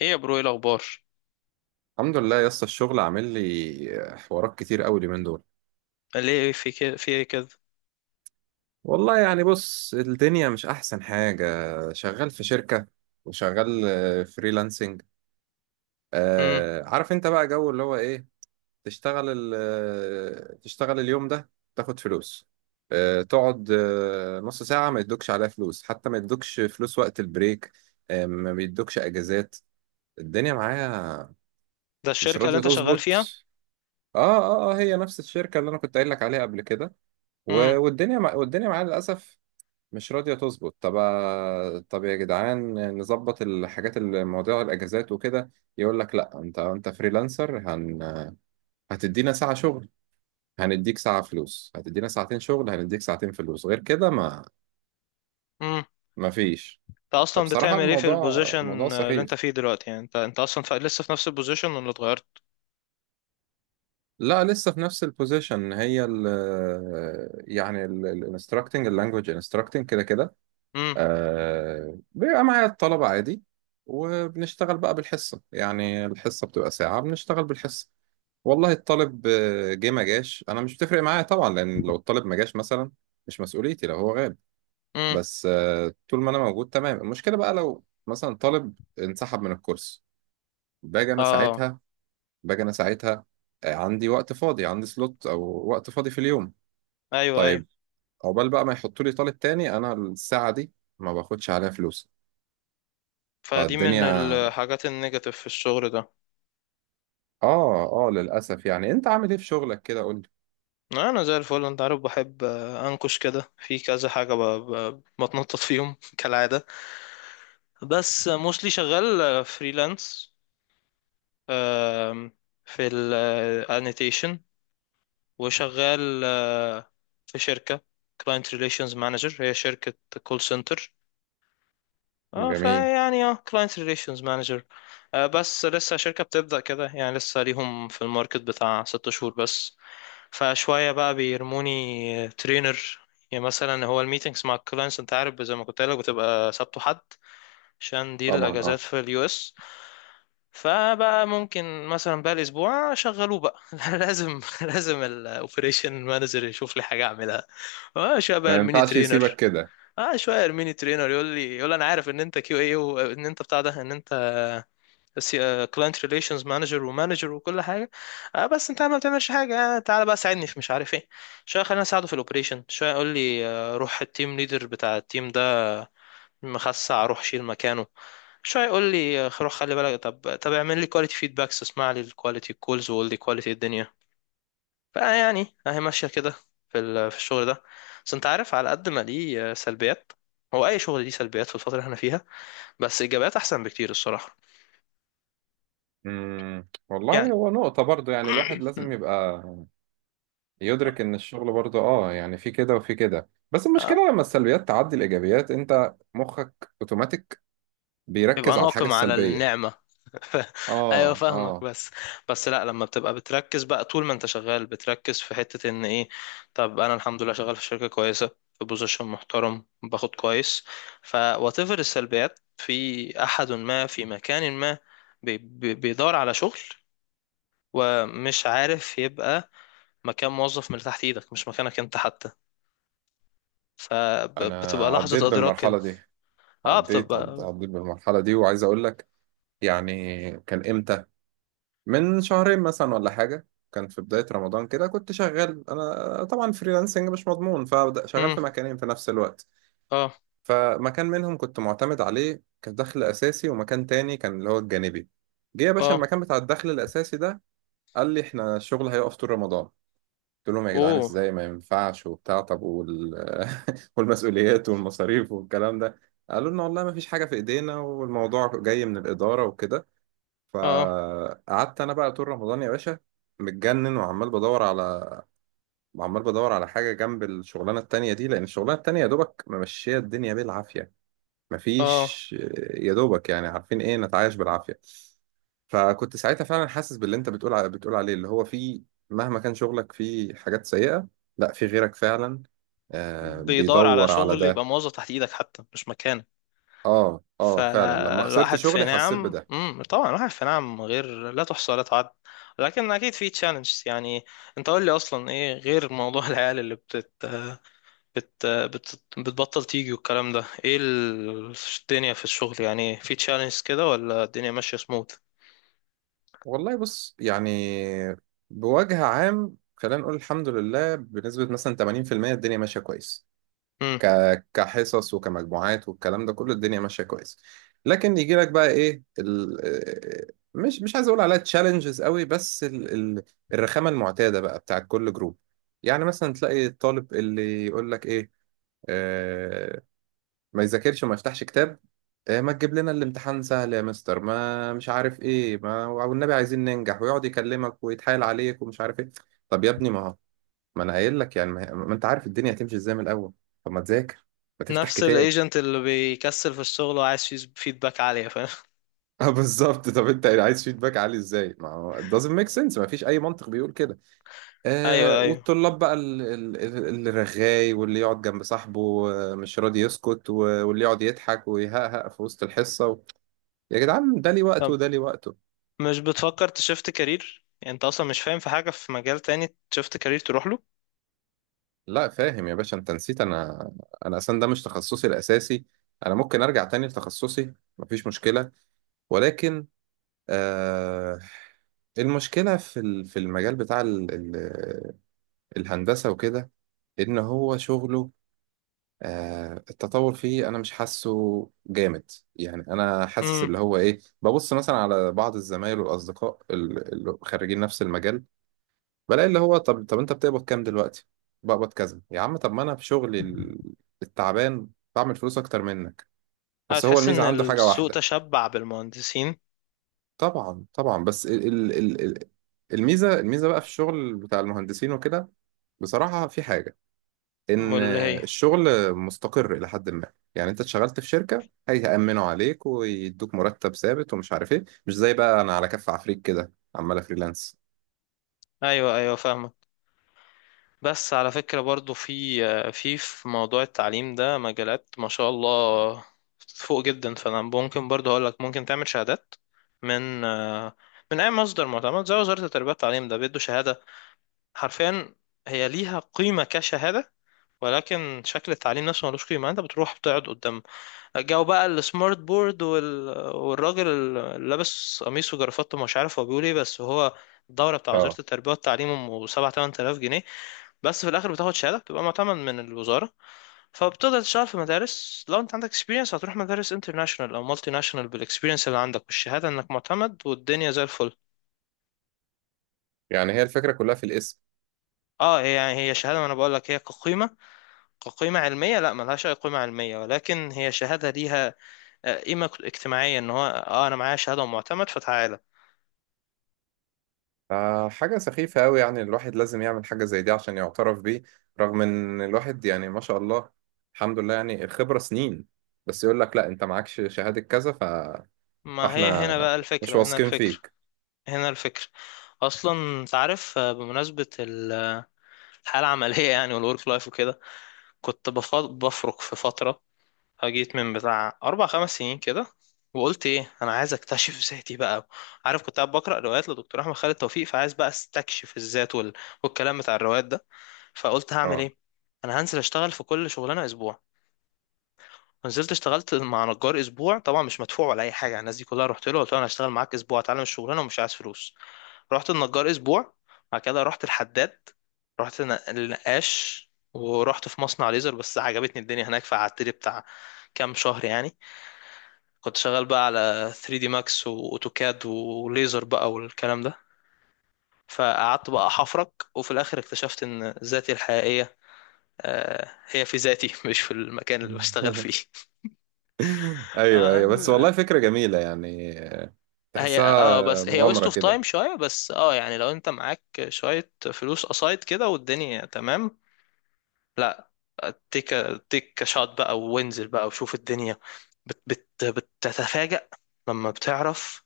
ايه يا برو، ايه الاخبار؟ الحمد لله يا اسطى، الشغل عامل لي حوارات كتير قوي اليومين دول. ليه في كده، في ايه كده؟ والله يعني بص، الدنيا مش احسن حاجة. شغال في شركة، وشغال فريلانسنج. امم. آه عارف انت بقى جو اللي هو ايه. تشتغل ال- تشتغل اليوم ده، تاخد فلوس. تقعد نص ساعة ما يدوكش عليها فلوس، حتى ما يدوكش فلوس وقت البريك. ما بيدوكش اجازات. الدنيا معايا ده مش الشركه اللي راضية انت شغال تظبط. فيها؟ اه اه اه، هي نفس الشركة اللي انا كنت قايل لك عليها قبل كده. امم. والدنيا معانا للأسف مش راضية تظبط. طب طب يا جدعان، نظبط الحاجات، المواضيع، الأجازات وكده. يقول لك لا، أنت فريلانسر، هتدينا ساعة شغل هنديك ساعة فلوس، هتدينا ساعتين شغل هنديك ساعتين فلوس، غير كده امم، ما فيش. انت اصلا فبصراحة بتعمل ايه في الموضوع البوزيشن اللي انت سخيف. فيه دلوقتي؟ يعني انت اصلا لسه في نفس البوزيشن ولا اتغيرت؟ لا لسه في نفس البوزيشن، هي ال يعني الانستراكتنج، اللانجوج انستراكتنج كده كده. امم. آه بيبقى معايا الطلبة عادي، وبنشتغل بقى بالحصة. يعني الحصة بتبقى ساعة، بنشتغل بالحصة. والله الطالب جه ما جاش أنا مش بتفرق معايا طبعا، لأن لو الطالب ما جاش مثلا مش مسؤوليتي لو هو غاب. امم. بس آه طول ما أنا موجود تمام. المشكلة بقى لو مثلا طالب انسحب من الكورس، باجي أنا اه. ساعتها باجي أنا ساعتها عندي وقت فاضي، عندي سلوت أو وقت فاضي في اليوم. ايوه، ايوه. طيب عقبال بقى ما يحطوا لي طالب تاني أنا الساعة دي ما باخدش عليها فلوس. فدي من فالدنيا. الحاجات النيجاتيف في الشغل ده. اه اه للاسف. يعني انت عامل ايه في شغلك كده؟ قول انا زي الفل، انت عارف بحب انكش كده في كذا حاجه، بتنطط فيهم كالعاده. بس موستلي شغال فريلانس في الانيتيشن، وشغال في شركة كلاينت ريليشنز مانجر. هي شركة كول سنتر. لي. اه، جميل. فيعني اه كلاينت ريليشنز مانجر، بس لسه شركة بتبدأ كده. يعني لسه ليهم في الماركت بتاع ست شهور بس. فشوية بقى بيرموني ترينر. يعني مثلا هو الميتينجز مع الكلاينتس، انت عارف زي ما كنت قايل لك، بتبقى سبت وحد عشان دي طبعا الاجازات اه. في اليو اس. فبقى ممكن مثلا بقى الاسبوع شغلوه بقى لازم الاوبريشن مانجر يشوف لي حاجه اعملها. اه، شويه بقى ما الميني ينفعش يسيبك ترينر. كده. اه، شويه الميني ترينر يقول لي، انا عارف ان انت كيو اي، وان انت بتاع ده، ان انت كلاينت ريليشنز مانجر ومانجر وكل حاجه، آه بس انت ما بتعملش حاجه. آه، تعالى بقى ساعدني في مش عارف ايه. شويه خلينا اساعده في الاوبريشن. شويه يقول لي آه، روح التيم ليدر بتاع التيم ده مخسع، روح شيل مكانه. شوية يقول لي آه، روح خلي بالك. طب طب اعمل لي كواليتي فيدباكس، اسمع لي الكواليتي الكولز وقول لي كواليتي الدنيا. فيعني اهي ماشية كده في الشغل ده. بس انت عارف على قد ما ليه سلبيات. هو اي شغل ليه سلبيات في الفترة اللي احنا فيها، بس ايجابيات احسن بكتير الصراحة. يعني والله، هو نقطة برضو، يعني الواحد لازم يبقى يدرك ان الشغل برضو اه يعني في كده وفي كده، بس اه المشكلة لما السلبيات تعدي الايجابيات انت مخك اوتوماتيك يبقى بيركز على الحاجة ناقم على السلبية. النعمة. ف- ايوه، اه فاهمك. اه. بس بس لا، لما بتبقى بتركز بقى طول ما انت شغال، بتركز في حتة ان ايه. طب انا الحمد لله شغال في شركة كويسة، في بوزيشن محترم، باخد كويس. ف whatever السلبيات في احد ما في مكان ما، بي بي بيدور على شغل، ومش عارف يبقى مكان موظف من تحت ايدك، مش مكانك انت حتى. انا فبتبقى عديت لحظة ادراك بالمرحلة دي، بتبقى. عديت بالمرحلة دي وعايز اقول لك. يعني كان امتى؟ من شهرين مثلا ولا حاجة. كان في بداية رمضان كده، كنت شغال أنا طبعا فريلانسنج مش مضمون، فشغال امم. في مكانين في نفس الوقت. اه، فمكان منهم كنت معتمد عليه كدخل أساسي، ومكان تاني كان اللي هو الجانبي. جه يا باشا اه. المكان بتاع الدخل الأساسي ده قال لي إحنا الشغل هيقف طول رمضان. قلت لهم يا جدعان اوه. إزاي؟ ما ينفعش والمسؤوليات والمصاريف والكلام ده. قالوا لنا والله ما فيش حاجة في إيدينا، والموضوع جاي من الإدارة وكده. اه، فقعدت انا بقى طول رمضان يا باشا متجنن، وعمال بدور على حاجه جنب الشغلانه التانية دي، لان الشغلانه التانية يا دوبك ممشيه الدنيا بالعافيه. اه. مفيش. يا دوبك يعني، عارفين ايه، نتعايش بالعافيه. فكنت ساعتها فعلا حاسس باللي انت بتقول عليه اللي هو في، مهما كان شغلك في حاجات سيئه، لا في غيرك فعلا. آه بيدور على بيدور على شغل ده. يبقى موظف تحت ايدك حتى مش مكانك. اه اه فعلا، لما خسرت فالواحد في شغلي حسيت نعم. بده. امم، طبعا الواحد في نعم غير، لا تحصى ولا تعد. لكن اكيد في تشالنج يعني. انت قول لي اصلا ايه؟ غير موضوع العيال اللي بتبطل تيجي والكلام ده، ايه الدنيا في الشغل؟ يعني في تشالنج كده ولا الدنيا ماشية سموث؟ والله بص يعني، بوجه عام خلينا نقول الحمد لله بنسبة مثلا 80% الدنيا ماشية كويس. امم. ك... كحصص وكمجموعات والكلام ده كله الدنيا ماشية كويس. لكن يجي لك بقى ايه مش عايز اقول عليها تشالنجز قوي، بس ال... الرخامة المعتادة بقى بتاعت كل جروب. يعني مثلا تلاقي الطالب اللي يقول لك ايه، آه، ما يذاكرش وما يفتحش كتاب. ما تجيب لنا الامتحان سهل يا مستر، ما مش عارف ايه، ما والنبي عايزين ننجح، ويقعد يكلمك ويتحايل عليك ومش عارف ايه. طب يا ابني ما هو، ما انا قايل لك يعني، ما انت عارف الدنيا هتمشي ازاي من الاول. طب ما تذاكر، ما تفتح نفس كتاب. الايجنت اللي بيكسل في الشغل وعايز فيدباك عالية، فاهم. اه بالظبط، طب انت عايز فيدباك عالي ازاي؟ ما هو it doesn't make sense، ما فيش اي منطق بيقول كده. آه ايوه، ايوه. والطلاب بقى اللي رغاي واللي يقعد جنب صاحبه مش راضي يسكت واللي يقعد يضحك ويهقهق في وسط الحصة. يا جدعان ده لي وقته طب وده لي وقته. مش بتفكر تشفت كارير؟ يعني انت اصلا مش فاهم في حاجة في مجال تاني تشفت كارير تروح له. لا فاهم يا باشا، انت نسيت، انا اصلا ده مش تخصصي الاساسي. انا ممكن ارجع تاني لتخصصي مفيش مشكله. ولكن آه المشكله في في المجال بتاع ال ال الهندسه وكده، ان هو شغله آه التطور فيه انا مش حاسه جامد. يعني انا حاسس امم. اللي هو ايه، ببص مثلا على بعض الزمايل والاصدقاء اللي خريجين نفس المجال، بلاقي اللي هو طب طب انت بتقبض كام دلوقتي؟ بقبض كذا يا عم. طب ما انا في شغلي التعبان بعمل فلوس اكتر منك. بس هو هتحس الميزه ان عنده حاجه السوق واحده. تشبع بالمهندسين. طبعا طبعا، بس الميزه بقى في الشغل بتاع المهندسين وكده. بصراحه في حاجه، ان واللي هي الشغل مستقر الى حد ما. يعني انت اتشغلت في شركه، هيأمنوا عليك ويدوك مرتب ثابت ومش عارف ايه، مش زي بقى انا على كف عفريت كده عمال فريلانس. ايوه، ايوه، فاهمك. بس على فكرة برضو في موضوع التعليم ده مجالات ما شاء الله فوق جدا. فانا ممكن برضو اقول لك ممكن تعمل شهادات من من اي مصدر معتمد زي وزارة التربية والتعليم. ده بيدوا شهادة حرفيا. هي ليها قيمة كشهادة، ولكن شكل التعليم نفسه ملوش قيمة. انت بتروح بتقعد قدام جاوا بقى، السمارت بورد والراجل اللي لابس قميص وجرافته، مش عارف هو بيقول ايه، بس هو الدورة بتاع وزارة اه التربية والتعليم أم سبعة تمن تلاف جنيه. بس في الآخر بتاخد شهادة بتبقى معتمد من الوزارة، فبتقدر تشتغل في مدارس. لو أنت عندك اكسبيرينس هتروح مدارس انترناشونال أو مالتي ناشونال بالاكسبيرينس اللي عندك والشهادة إنك معتمد، والدنيا زي الفل. يعني هي الفكره كلها في الاسم. اه، هي يعني هي شهادة. ما أنا بقول لك هي كقيمة علمية لا ملهاش أي قيمة علمية، ولكن هي شهادة ليها قيمة اجتماعية، إن هو اه أنا معايا شهادة ومعتمد فتعال. فحاجة سخيفة أوي يعني، الواحد لازم يعمل حاجة زي دي عشان يعترف بيه، رغم إن الواحد يعني ما شاء الله الحمد لله يعني الخبرة سنين، بس يقول لك لا أنت معكش شهادة كذا ما هي فإحنا هنا بقى مش الفكرة هنا واثقين الفكرة فيك. هنا الفكرة أصلا. أنت عارف بمناسبة الحالة العملية يعني، والورك لايف وكده، كنت بفرك في فترة جيت من بتاع أربع خمس سنين كده، وقلت إيه، أنا عايز أكتشف ذاتي بقى. عارف كنت قاعد بقرأ روايات لدكتور أحمد خالد توفيق، فعايز بقى أستكشف الذات والكلام بتاع الروايات ده. فقلت هعمل أه إيه؟ أنا هنزل أشتغل في كل شغلانة أسبوع. نزلت اشتغلت مع نجار اسبوع، طبعا مش مدفوع ولا اي حاجه. الناس دي كلها رحت له قلت له انا هشتغل معاك اسبوع اتعلم الشغلانه ومش عايز فلوس. رحت النجار اسبوع، بعد كده رحت الحداد، رحت النقاش، ورحت في مصنع ليزر بس عجبتني الدنيا هناك فقعدت لي بتاع كام شهر يعني. كنت شغال بقى على 3 دي ماكس واوتوكاد وليزر بقى والكلام ده. فقعدت بقى احفرك، وفي الاخر اكتشفت ان ذاتي الحقيقيه آه، هي في ذاتي مش في المكان اللي بشتغل فيه. أيوه أيوه، بس والله فكرة جميلة يعني، هي اه تحسها بس هي ويست مغامرة اوف كده. تايم شويه، بس اه يعني لو انت معاك شويه فلوس قصايد كده والدنيا تمام. لا، تيك تيك شوت بقى، وانزل بقى وشوف الدنيا. بت بت بتتفاجأ لما بتعرف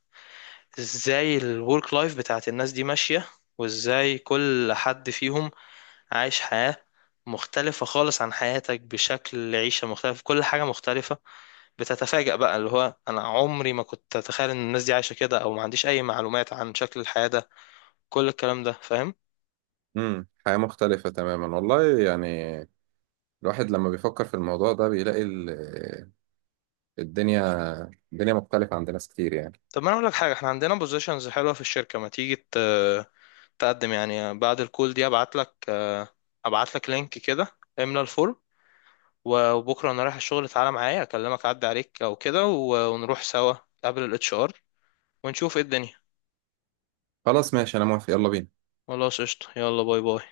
ازاي الورك لايف بتاعت الناس دي ماشيه، وازاي كل حد فيهم عايش حياه مختلفه خالص عن حياتك، بشكل عيشه مختلف، كل حاجه مختلفه. بتتفاجأ بقى اللي هو انا عمري ما كنت اتخيل ان الناس دي عايشه كده، او ما عنديش اي معلومات عن شكل الحياه ده. كل الكلام ده فاهم. حياة مختلفة تماما والله يعني. الواحد لما بيفكر في الموضوع ده بيلاقي الدنيا الدنيا مختلفة عند ناس كتير يعني. طب ما انا اقول لك حاجه، احنا عندنا بوزيشنز حلوه في الشركه، ما تيجي تقدم؟ يعني بعد الكول دي ابعت لك، لينك كده، املى الفورم. وبكره انا رايح الشغل، تعالى معايا، اكلمك اعدي عليك او كده ونروح سوا قبل الاتش ار ونشوف ايه الدنيا. خلاص ماشي، أنا موافق، يلا بينا. خلاص قشطه، يلا باي باي.